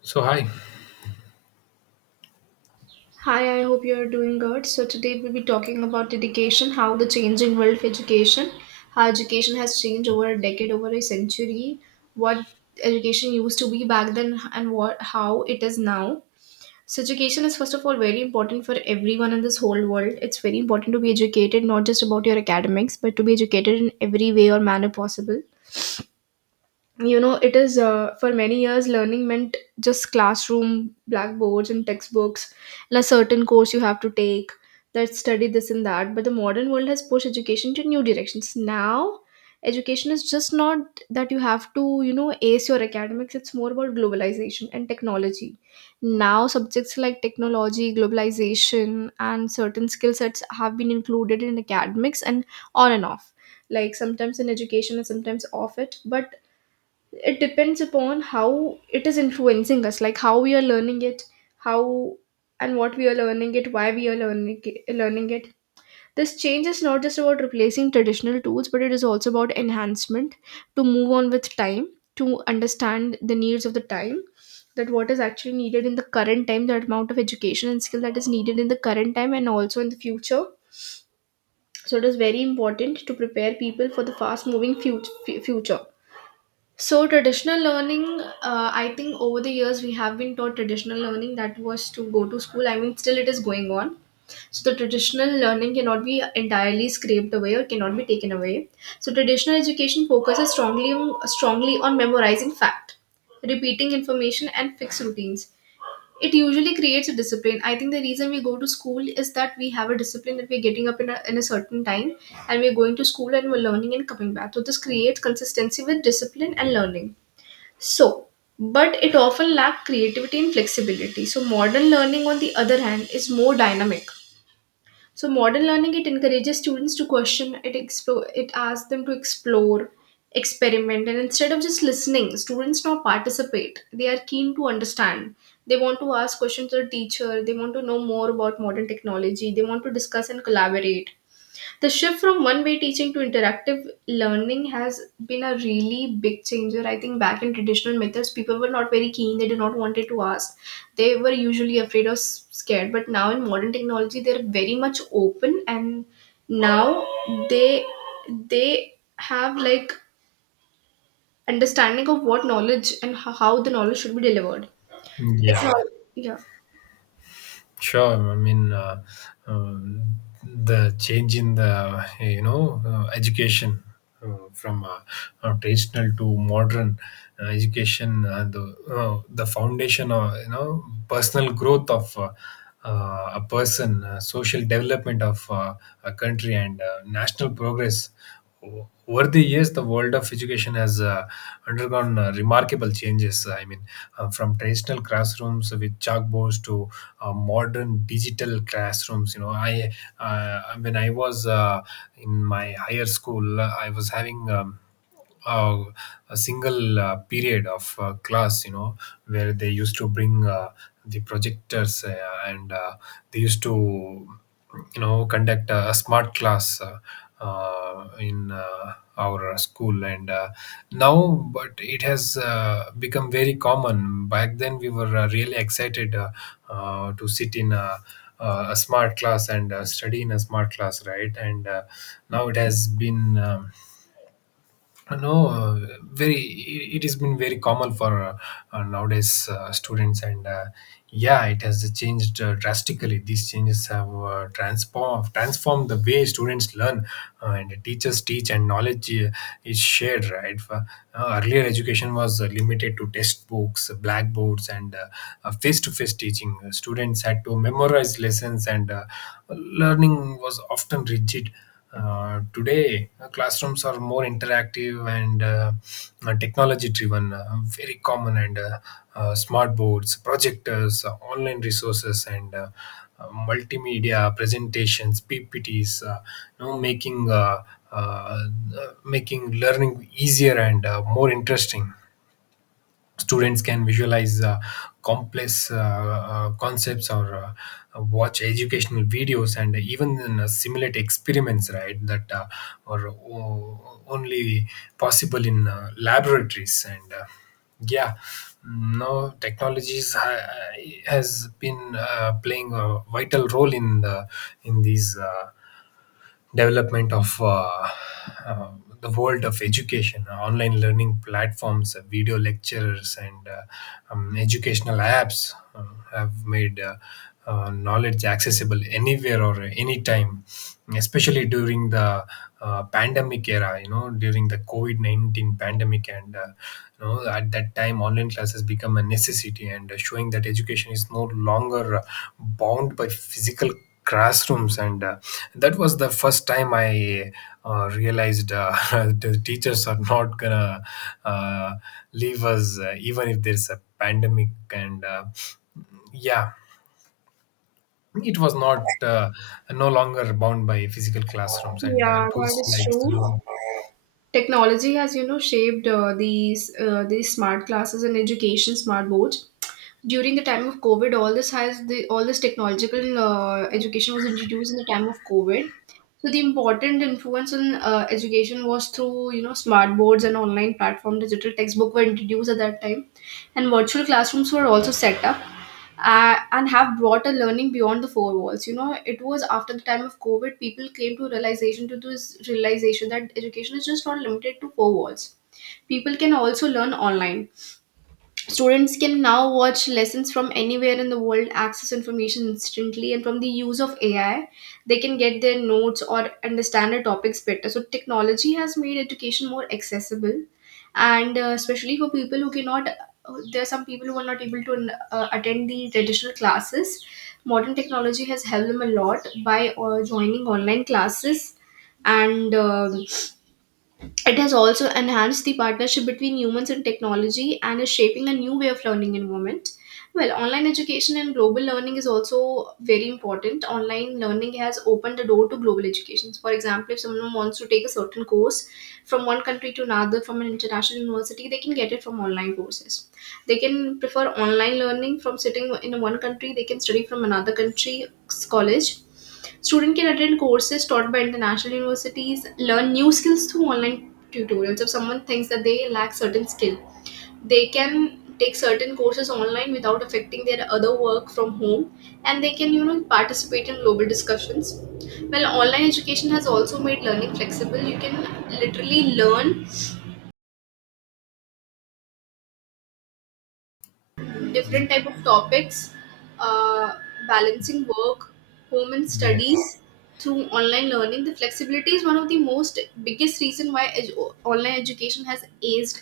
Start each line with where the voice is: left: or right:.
left: So hi,
right: Hi, I hope you are doing good. So today we'll be talking about education, how the changing world of education, how education has changed over a decade, over a century, what education used to be back then and what how it is now. So education is first of all very important for everyone in this whole world. It's very important to be educated, not just about your academics, but to be educated in every way or manner possible. You know it is For many years, learning meant just classroom blackboards and textbooks and a certain course you have to take, that study this and that. But the modern world has pushed education to new directions. Now education is just not that you have to ace your academics. It's more about globalization and technology. Now subjects like technology, globalization and certain skill sets have been included in academics and on and off, like sometimes in education and sometimes off it. But it depends upon how it is influencing us, like how we are learning it, how and what we are learning it, why we are learning it, This change is not just about replacing traditional tools, but it is also about enhancement, to move on with time, to understand the needs of the time, that what is actually needed in the current time, the amount of education and skill that is needed in the current time and also in the future. So it is very important to prepare people for the fast moving future. So traditional learning, I think over the years we have been taught traditional learning, that was to go to school. I mean, still it is going on. So the traditional learning cannot be entirely scraped away or cannot be taken away. So traditional education focuses strongly on memorizing fact, repeating information, and fixed routines. It usually creates a discipline. I think the reason we go to school is that we have a discipline, that we're getting up in a, certain time and we're going to school and we're learning and coming back, so this creates consistency with discipline and learning. So but it often lacks creativity and flexibility. So modern learning, on the other hand, is more dynamic. So modern learning, it encourages students to question, it asks them to explore, experiment, and instead of just listening, students now participate. They are keen to understand. They want to ask questions to the teacher. They want to know more about modern technology. They want to discuss and collaborate. The shift from one way teaching to interactive learning has been a really big changer. I think back in traditional methods, people were not very keen, they did not wanted to ask. They were usually afraid or scared. But now in modern technology, they're very much open, and now they they have like understanding of what knowledge and how the knowledge should be delivered. It's
left: yeah,
right: not. Yeah.
left: sure. Um, the change in the education from traditional to modern education, the foundation of personal growth of a person, social development of a country, and national progress over the years. The world of education has undergone remarkable changes. From traditional classrooms with chalkboards to modern digital classrooms. You know, I When I was in my higher school, I was having uh, a single period of class, you know, where they used to bring the projectors, and they used to, you know, conduct a smart class in our school. But it has become very common. Back then, we were really excited to sit in a smart class and study in a smart class, right? And Now it has been. No very It has been very common for nowadays students and yeah, it has changed drastically. These changes have transformed the way students learn and teachers teach and knowledge is shared, right? For, earlier, education was limited to textbooks, blackboards, and face-to-face teaching. Students had to memorize lessons and learning was often rigid. Today, classrooms are more interactive and technology driven, very common, and smart boards, projectors, online resources, and multimedia presentations, PPTs, you know, making uh, uh, uh, making learning easier and more interesting. Students can visualize complex concepts or watch educational videos and even simulate experiments, right, that are only possible in laboratories and yeah no has been playing a vital role in these development of uh, the world of education. Online learning platforms, video lectures, and educational apps have made knowledge accessible anywhere or anytime, especially during the pandemic era, you know, during the COVID COVID-19 pandemic. And, you know, at that time, online classes become a necessity, and showing that education is no longer bound by physical classrooms, and that was the first time I realized the teachers are not gonna uh, leave us even if there's a pandemic. And yeah It was not no longer bound by physical classrooms and
right: Yeah, that
left: tools
right: is
left: like
right: true.
left: Zoom.
right: Technology has, you know, shaped these smart classes and education smart boards. During the time of COVID, all this technological education was introduced in the time of COVID. So the important influence on education was through smart boards and online platform. Digital textbook were introduced at that time, and virtual classrooms were also set up, and have brought a learning beyond the four walls. It was after the time of COVID people came to this realization that education is just not limited to four walls. People can also learn online. Students can now watch lessons from anywhere in the world, access information instantly, and from the use of AI, they can get their notes or understand the topics better. So, technology has made education more accessible, and especially for people who cannot, there are some people who are not able to attend the traditional classes. Modern technology has helped them a lot by joining online classes, and it has also enhanced the partnership between humans and technology and is shaping a new way of learning environment. Well, online education and global learning is also very important. Online learning has opened the door to global education. For example, if someone wants to take a certain course from one country to another, from an international university, they can get it from online courses. They can prefer online learning, from sitting in one country, they can study from another country's college. Student can attend courses taught by international universities, learn new skills through online tutorials. If someone thinks that they lack certain skill, they can take certain courses online without affecting their other work from home, and they can participate in global discussions. Well, online education has also made learning flexible. You can literally learn different type of topics, uh, balancing work, home and
left: Yes.
right: studies through online learning. The flexibility is one of the most biggest reason why online education has aced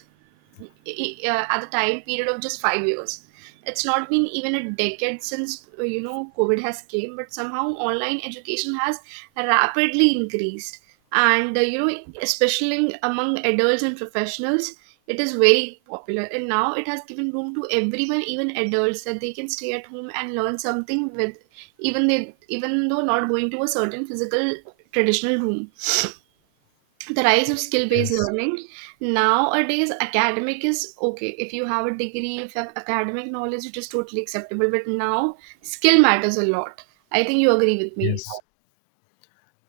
right: at the time period of just 5 years. It's not been even a decade since COVID has came, but somehow online education has rapidly increased, and especially among adults and professionals, it is very popular. And now it has given room to everyone, even adults, that they can stay at home and learn something with even they even though not going to a certain physical traditional room. The rise of skill-based
left: Yes.
right: learning. Nowadays, academic is okay. If you have a degree, if you have academic knowledge, it is totally acceptable, but now skill matters a lot. I think you agree with me.
left: Yes,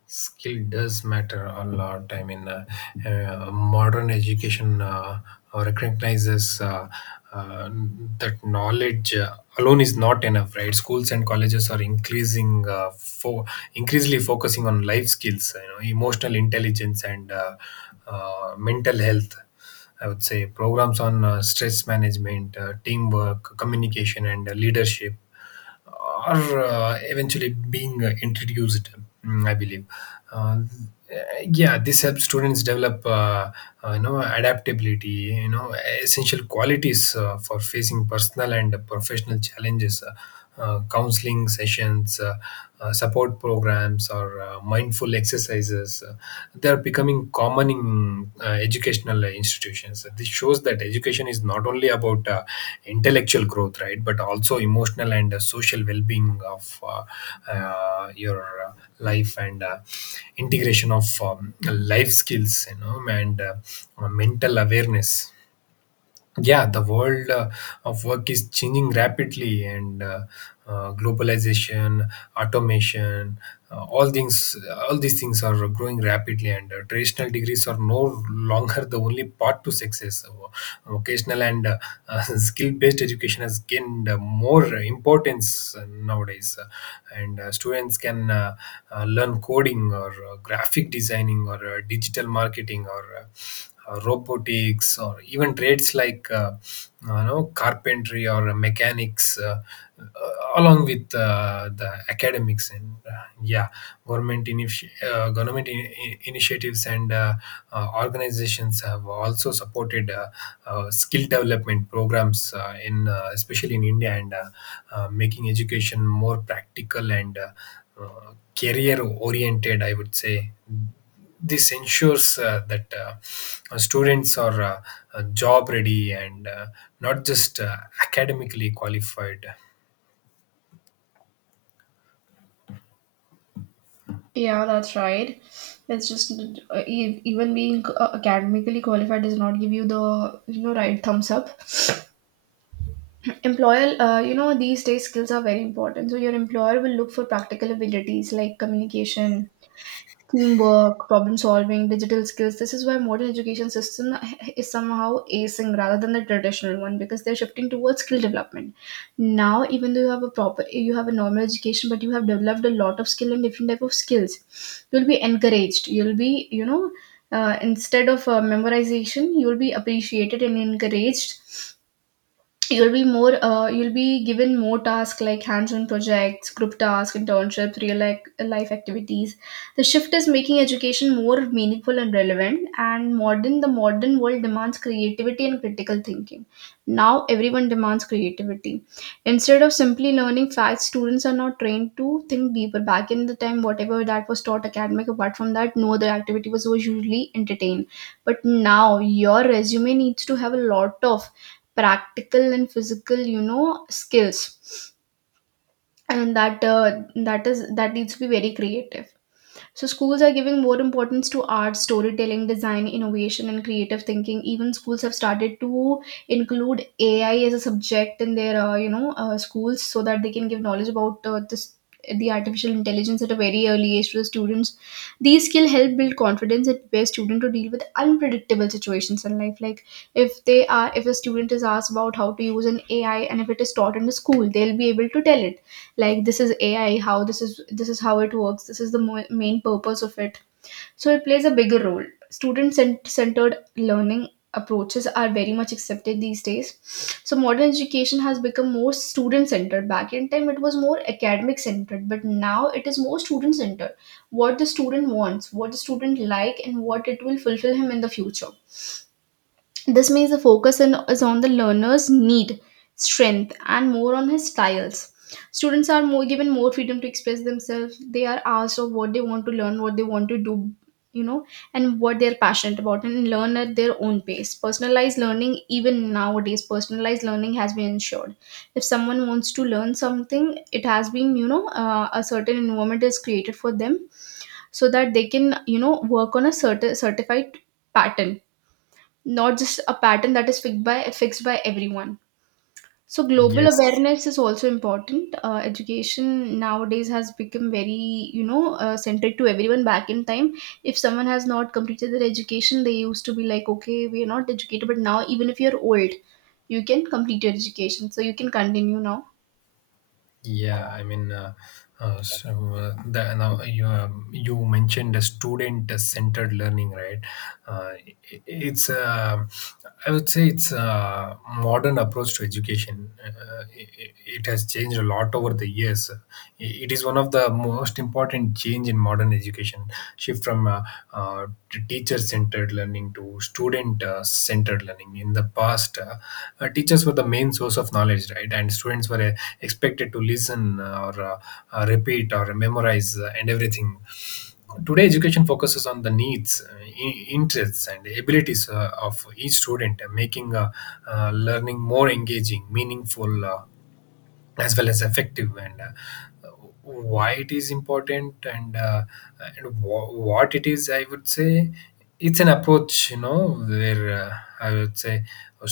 left: skill does matter a lot. Modern education recognizes uh, that knowledge alone is not enough, right? Schools and colleges are increasingly focusing on life skills, you know, emotional intelligence, and mental health. I would say programs on stress management, teamwork, communication, and leadership are eventually being introduced, mm, I believe. Uh, yeah, this helps students develop, you know, adaptability, you know, essential qualities for facing personal and professional challenges. Counseling sessions, support programs, or mindful exercises they are becoming common in educational institutions. This shows that education is not only about intellectual growth, right, but also emotional and social well-being of your uh, life and integration of life skills, you know, and mental awareness. Yeah, the world of work is changing rapidly, and globalization, automation, uh, all things, all these things are growing rapidly. And traditional degrees are no longer the only path to success. So, vocational and skill-based education has gained more importance nowadays. And Students can learn coding or graphic designing or digital marketing or robotics, or even trades like you know, carpentry or mechanics, along with the academics, and yeah government initiatives and organizations have also supported skill development programs in especially in india, and making education more practical and uh, career oriented, I would say. This ensures that students are job ready and not just academically qualified.
right: Yeah, that's right. That's just even being academically qualified does not give you the right thumbs up. Employer, these days skills are very important. So your employer will look for practical abilities like communication, teamwork, problem solving, digital skills. This is why modern education system is somehow acing rather than the traditional one, because they're shifting towards skill development. Now, even though you have a normal education, but you have developed a lot of skill and different type of skills. You'll be encouraged. You'll be, instead of memorization, you'll be appreciated and encouraged. You'll be given more tasks, like hands-on projects, group tasks, internships, real life activities. The shift is making education more meaningful and relevant. And modern the modern world demands creativity and critical thinking. Now everyone demands creativity. Instead of simply learning facts, students are now trained to think deeper. Back in the time, whatever that was taught, academic, apart from that, no other activity was usually entertained. But now your resume needs to have a lot of practical and physical skills, and that needs to be very creative. So schools are giving more importance to art, storytelling, design, innovation and creative thinking. Even schools have started to include AI as a subject in their schools, so that they can give knowledge about this the artificial intelligence at a very early age to the students. These skills help build confidence and prepare students to deal with unpredictable situations in life, like if they are if a student is asked about how to use an AI, and if it is taught in the school, they'll be able to tell it, like, this is AI, how this is how it works, this is the main purpose of it. So it plays a bigger role. Student centered learning approaches are very much accepted these days. So modern education has become more student centered. Back in time, it was more academic centered, but now it is more student centered. What the student wants, what the student like, and what it will fulfill him in the future. This means the focus is on the learner's need, strength, and more on his styles. Students are more given more freedom to express themselves. They are asked of what they want to learn, what they want to do, you know, and what they're passionate about, and learn at their own pace. Personalized learning, even nowadays, personalized learning has been ensured. If someone wants to learn something, it has been, a certain environment is created for them so that they can, work on a certain certified pattern, not just a pattern that is fixed by everyone. So global
left: Yes.
right: awareness is also important. Education nowadays has become very centric to everyone. Back in time, if someone has not completed their education, they used to be like, okay, we are not educated. But now, even if you're old, you can complete your education, so you can continue now.
left: Yeah, I mean, uh, the, now you you mentioned the student-centered learning, right? Uh, I- it's I would say it's a modern approach to education. It has changed a lot over the years. It is one of the most important change in modern education, shift from uh, teacher-centered learning to student-centered learning. In the past, teachers were the main source of knowledge, right? And students were expected to listen or repeat or memorize and everything. Today, education focuses on the needs, interests, and abilities of each student, making learning more engaging, meaningful, as well as effective, and why it is important, and, what it is, I would say. It's an approach, you know, where I would say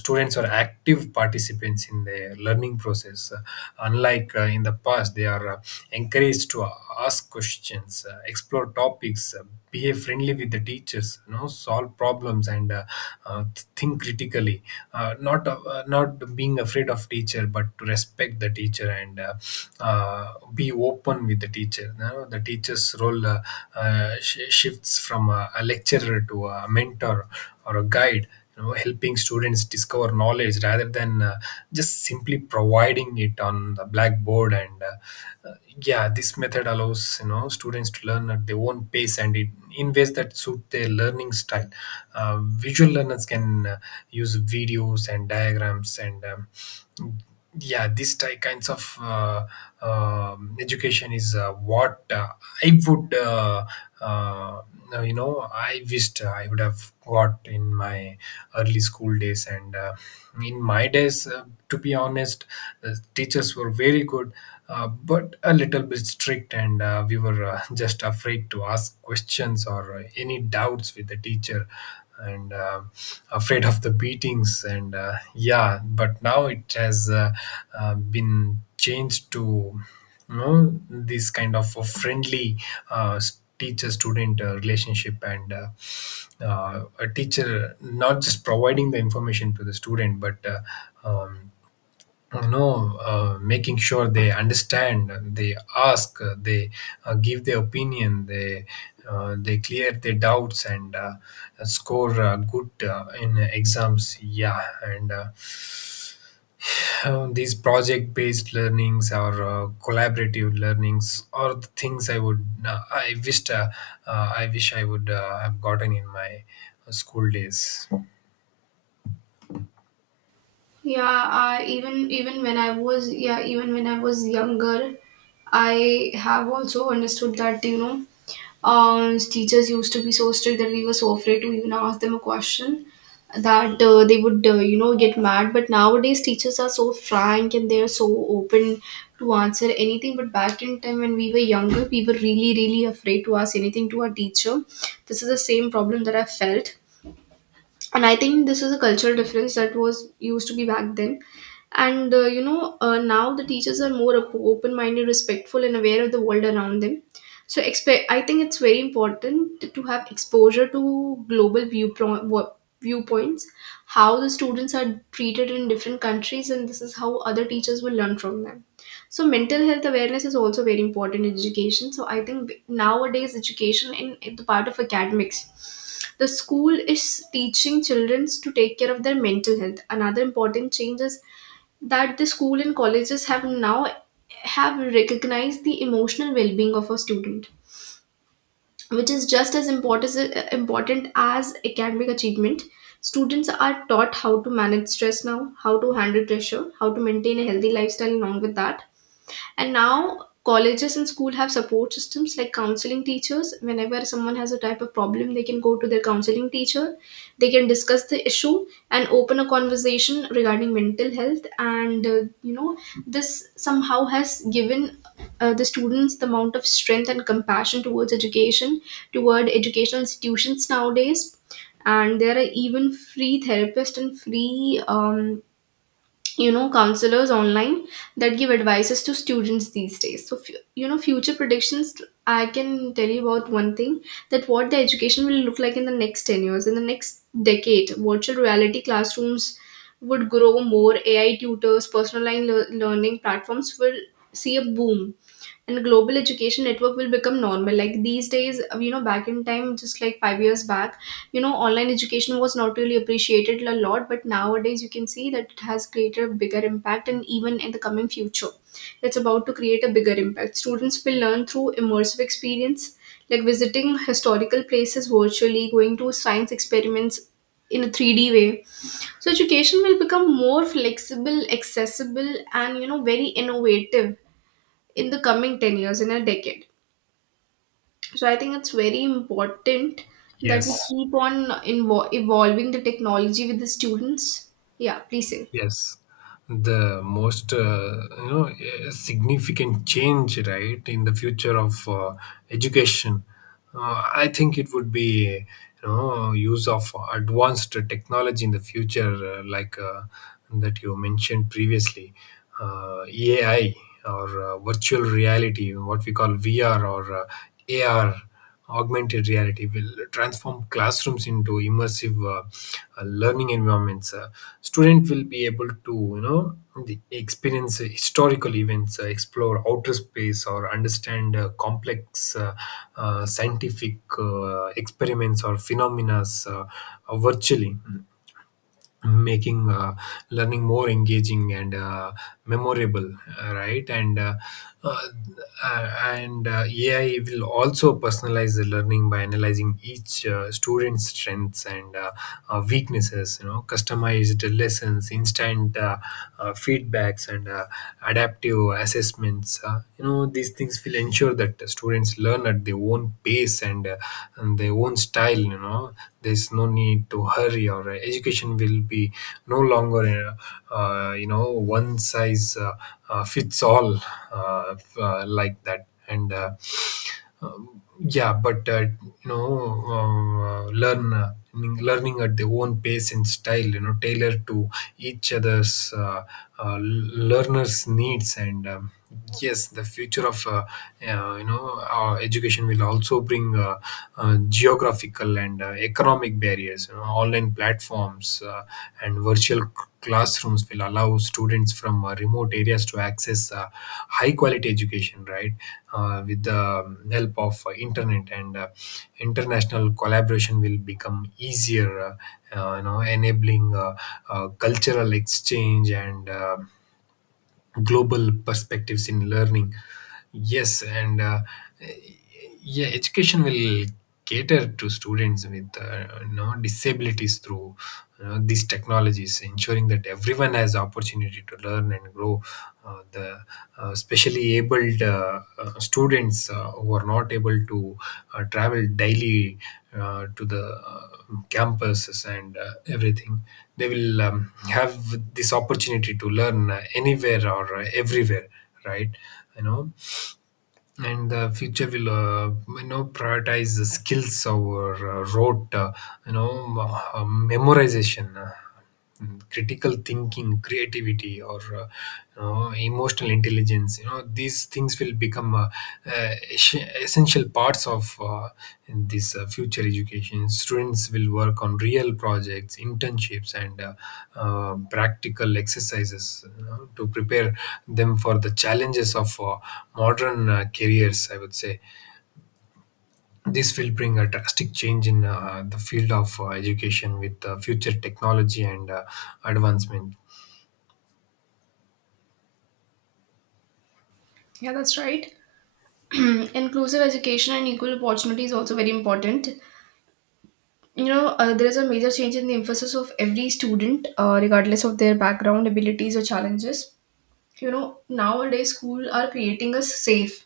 left: students are active participants in the learning process. Unlike in the past, they are encouraged to ask questions, explore topics, behave friendly with the teachers, you know, solve problems and uh, think critically, not being afraid of teacher but to respect the teacher, and be open with the teacher. You know, the teacher's role shifts from a lecturer to a mentor or a guide, you know, helping students discover knowledge rather than just simply providing it on the blackboard. And yeah This method allows, you know, students to learn at their own pace, and it in ways that suit their learning style. Visual learners can use videos and diagrams, and yeah, this type kinds of education is what I would I wished I would have got in my early school days. And in my days, to be honest, the teachers were very good, but a little bit strict. And we were just afraid to ask questions or any doubts with the teacher, and afraid of the beatings. And yeah, but now it has been changed to, you know, this kind of a friendly uh, teacher student relationship, and a teacher not just providing the information to the student, but you know, making sure they understand, they ask, they give their opinion, they clear their doubts and score good in exams, yeah. And these project based learnings or collaborative learnings are the things I wish I would have gotten in my school days.
right: Yeah, even when I was, yeah, even when I was younger, I have also understood that, teachers used to be so strict that we were so afraid to even ask them a question, that they would, you know, get mad. But nowadays teachers are so frank and they are so open to answer anything. But back in time when we were younger, we were really, really afraid to ask anything to our teacher. This is the same problem that I felt, and I think this is a cultural difference that was used to be back then. And now the teachers are more open-minded, respectful, and aware of the world around them. So I think it's very important to have exposure to global viewpoints, how the students are treated in different countries, and this is how other teachers will learn from them. So mental health awareness is also very important in education. So I think nowadays education, in the part of academics, the school is teaching children to take care of their mental health. Another important change is that the school and colleges have now have recognized the emotional well-being of a student, which is just as important as academic achievement. Students are taught how to manage stress now, how to handle pressure, how to maintain a healthy lifestyle along with that. And now colleges and school have support systems like counseling teachers. Whenever someone has a type of problem, they can go to their counseling teacher. They can discuss the issue and open a conversation regarding mental health. And this somehow has given the students the amount of strength and compassion towards education, toward educational institutions nowadays. And there are even free therapists and free you know, counselors online that give advices to students these days. So you know, future predictions, I can tell you about one thing, that what the education will look like in the next 10 years, in the next decade. Virtual reality classrooms would grow more, AI tutors, personal learning platforms will see a boom, and global education network will become normal. Like these days, you know, back in time, just like 5 years back, you know, online education was not really appreciated a lot, but nowadays you can see that it has created a bigger impact, and even in the coming future it's about to create a bigger impact. Students will learn through immersive experience, like visiting historical places virtually, going to science experiments in a 3D way. So education will become more flexible, accessible, and, you know, very innovative in the coming 10 years, in a decade. So I think it's very important that we
left: Yes.
right: keep on evolving the technology with the students. Yeah, please say.
left: Yes, the most significant change, right, in the future of education. I think it would be, you know, use of advanced technology in the future, that you mentioned previously, AI or virtual reality, what we call VR, or AR, augmented reality, will transform classrooms into immersive learning environments. Student will be able to, you know, the experience historical events, explore outer space, or understand complex scientific experiments or phenomena virtually, making learning more engaging and memorable, right. Uh, and AI will also personalize the learning by analyzing each student's strengths and weaknesses, you know, customized lessons, instant feedbacks, and adaptive assessments, you know, these things will ensure that the students learn at their own pace and their own style, you know. There's no need to hurry, or education will be no longer you know, one size fits all, like that, and um, yeah but you know learn learning, learning at their own pace and style, you know, tailored to each other's learners needs and yes. The future of you know, our education will also bring geographical and economic barriers, you know. Online platforms and virtual classrooms will allow students from remote areas to access high quality education, right? With the help of internet, and international collaboration will become easier, you know, enabling cultural exchange and global perspectives in learning, yes. And yeah, education will cater to students with disabilities through these technologies, ensuring that everyone has opportunity to learn and grow. The Specially abled students who are not able to travel daily to the campuses and everything. They will have this opportunity to learn anywhere or everywhere, right? you know and the future will, prioritize the skills over rote, memorization. Critical thinking, creativity, or emotional intelligence, you know, these things will become uh, es- essential parts of, in this future education. Students will work on real projects, internships, and practical exercises, you know, to prepare them for the challenges of modern careers. I would say this will bring a drastic change in the field of education, with future technology and advancement.
right: Yeah, that's right. Inclusive education and equal opportunity is also very important. There is a major change in the emphasis of every student, regardless of their background, abilities, or challenges. You know, nowadays schools are creating a safe,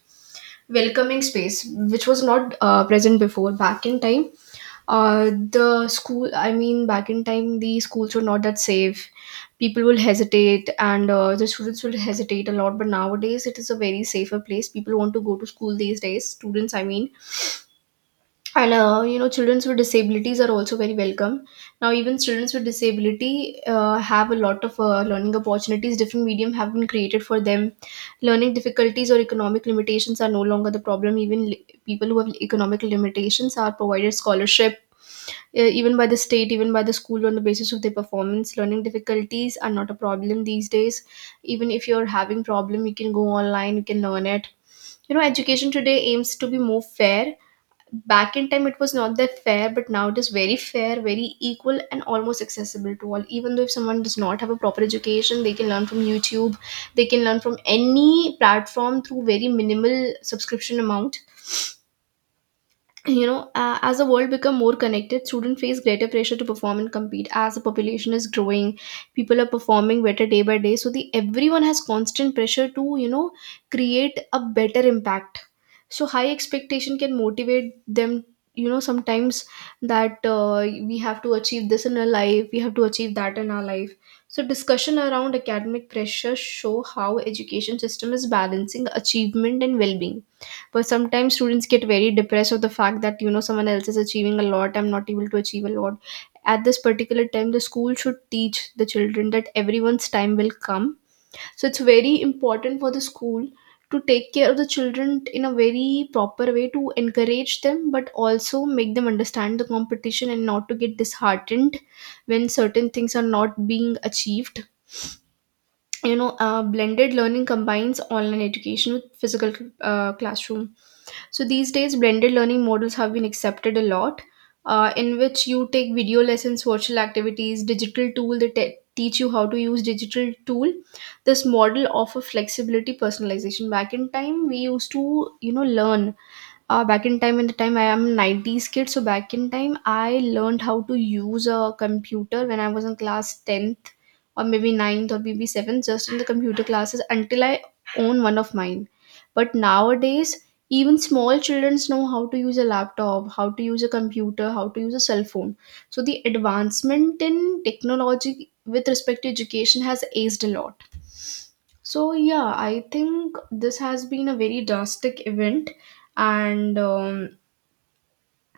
right: welcoming space, which was not present before. Back in time, the school, I mean, back in time the schools were not that safe. People will hesitate, and the students will hesitate a lot, but nowadays it is a very safer place. People want to go to school these days, students, I mean. And you know, children with disabilities are also very welcome. Now, even children with disability have a lot of learning opportunities. Different medium have been created for them. Learning difficulties or economic limitations are no longer the problem. Even people who have economic limitations are provided scholarship, even by the state, even by the school, on the basis of their performance. Learning difficulties are not a problem these days. Even if you're having problem, you can go online, you can learn it. You know, education today aims to be more fair. Back in time it was not that fair, but now it is very fair, very equal, and almost accessible to all. Even though if someone does not have a proper education, they can learn from YouTube, they can learn from any platform through very minimal subscription amount. You know, as the world become more connected, students face greater pressure to perform and compete. As the population is growing, people are performing better day by day, so the everyone has constant pressure to, you know, create a better impact. So high expectation can motivate them, you know, sometimes, that we have to achieve this in our life, we have to achieve that in our life. So discussion around academic pressure show how education system is balancing achievement and well-being. But sometimes students get very depressed of the fact that, you know, someone else is achieving a lot, I'm not able to achieve a lot. At this particular time, the school should teach the children that everyone's time will come. So it's very important for the school to take care of the children in a very proper way, to encourage them, but also make them understand the competition and not to get disheartened when certain things are not being achieved. You know, blended learning combines online education with physical classroom. So these days, blended learning models have been accepted a lot, in which you take video lessons, virtual activities, digital tool that teach you how to use digital tool. This model offer flexibility, personalization. Back in time, we used to, you know, learn, back in time, in the time I am 90s kid, so back in time I learned how to use a computer when I was in class 10th, or maybe ninth, or maybe 7th, just in the computer classes until I own one of mine. But nowadays, even small children know how to use a laptop, how to use a computer, how to use a cell phone. So the advancement in technology with respect to education has aced a lot. So yeah, I think this has been a very drastic event. And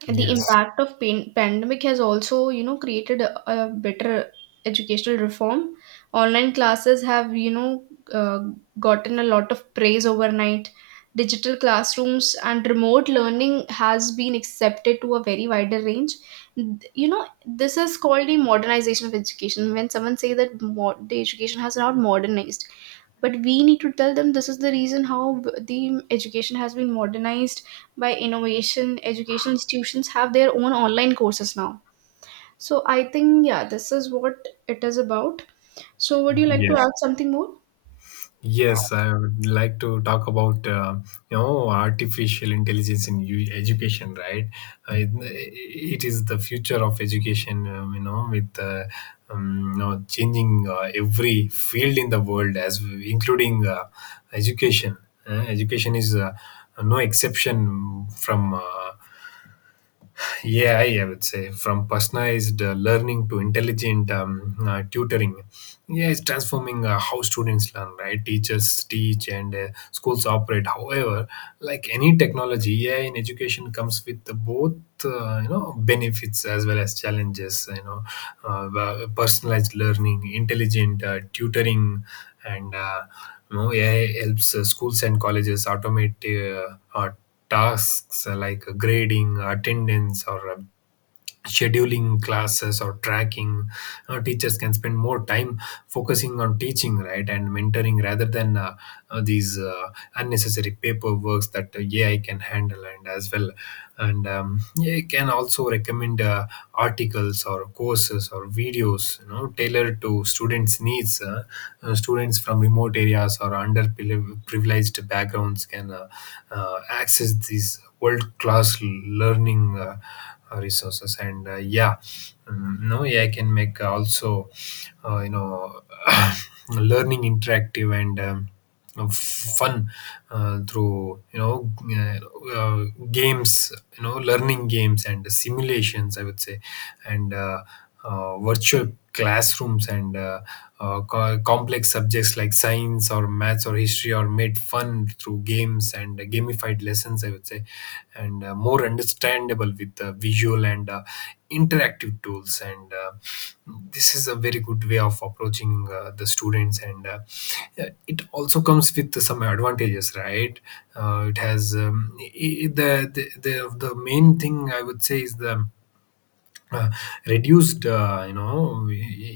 right: the
left: Yes.
right: impact of pain pandemic has also, you know, created a better educational reform. Online classes have, you know uh, gotten a lot of praise overnight. Digital classrooms and remote learning has been accepted to a very wider range. You know, this is called the modernization of education. When someone say that the education has not modernized, but we need to tell them this is the reason how the education has been modernized by innovation. Educational institutions have their own online courses now. So I think, yeah, this is what it is about. So would you like to
left: Yes.
right: add something more?
left: Yes, I would like to talk about artificial intelligence in education, right? It is the future of education, changing every field in the world, as including education. Education is no exception from. Yeah, I would say, from personalized learning to intelligent tutoring. Yeah, it's transforming how students learn, right? Teachers teach, and schools operate. However, like any technology, AI in education comes with the both benefits as well as challenges. You know, personalized learning, intelligent tutoring, and AI helps schools and colleges automate tasks like grading, attendance, or scheduling classes or tracking. Teachers can spend more time focusing on teaching, right, and mentoring, rather than these unnecessary paperworks that AI can handle. And as well, and AI can also recommend articles or courses or videos, you know, tailored to students needs. Students from remote areas or underprivileged backgrounds can access these world class learning resources. And yeah no AI can make also you know learning interactive and of fun, through uh, games, you know, learning games and simulations, I would say. And virtual classrooms, and complex subjects like science or maths or history are made fun through games and gamified lessons, I would say, and more understandable with visual and interactive tools. And this is a very good way of approaching the students. And it also comes with some advantages, right. It has I- the main thing, I would say, is the uh, reduced, you know,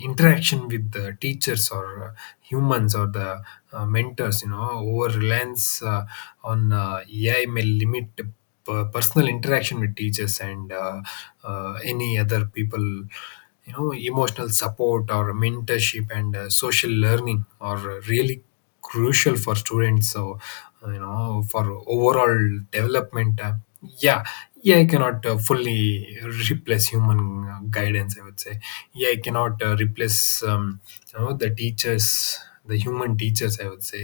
left: interaction with the teachers or humans or the mentors. You know, over reliance on AI may limit personal interaction with teachers and any other people. You know, emotional support or mentorship and social learning are really crucial for students, so, you know, for overall development. Yeah AI cannot fully replace human guidance, I would say. AI cannot replace, the teachers, the human teachers, I would say.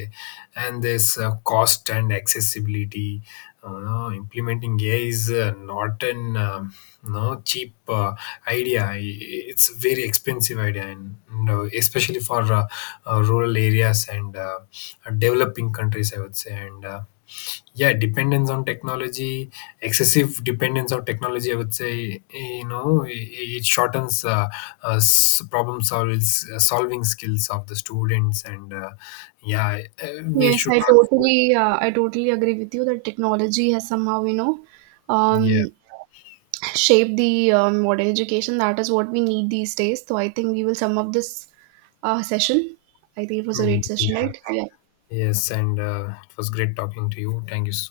left: And there's cost and accessibility. You Implementing AI is not an you cheap idea. It's a very expensive idea, and, you know, especially for rural areas and developing countries, I would say. And yeah dependence on technology, excessive dependence on technology, I would say, you know, it shortens problem solving, solving skills of the students. And yeah we
right: Yes,
left: should
right: I
left: not.
right: totally, I totally agree with you that technology has somehow, you know, um
left: Yeah.
right: shaped the modern education, that is what we need these days. So I think we will sum up this session. I think it was a
left: Mm,
right: great session,
left: yeah.
right: right? Yeah.
left: Yes, and it was great talking to you. Thank you so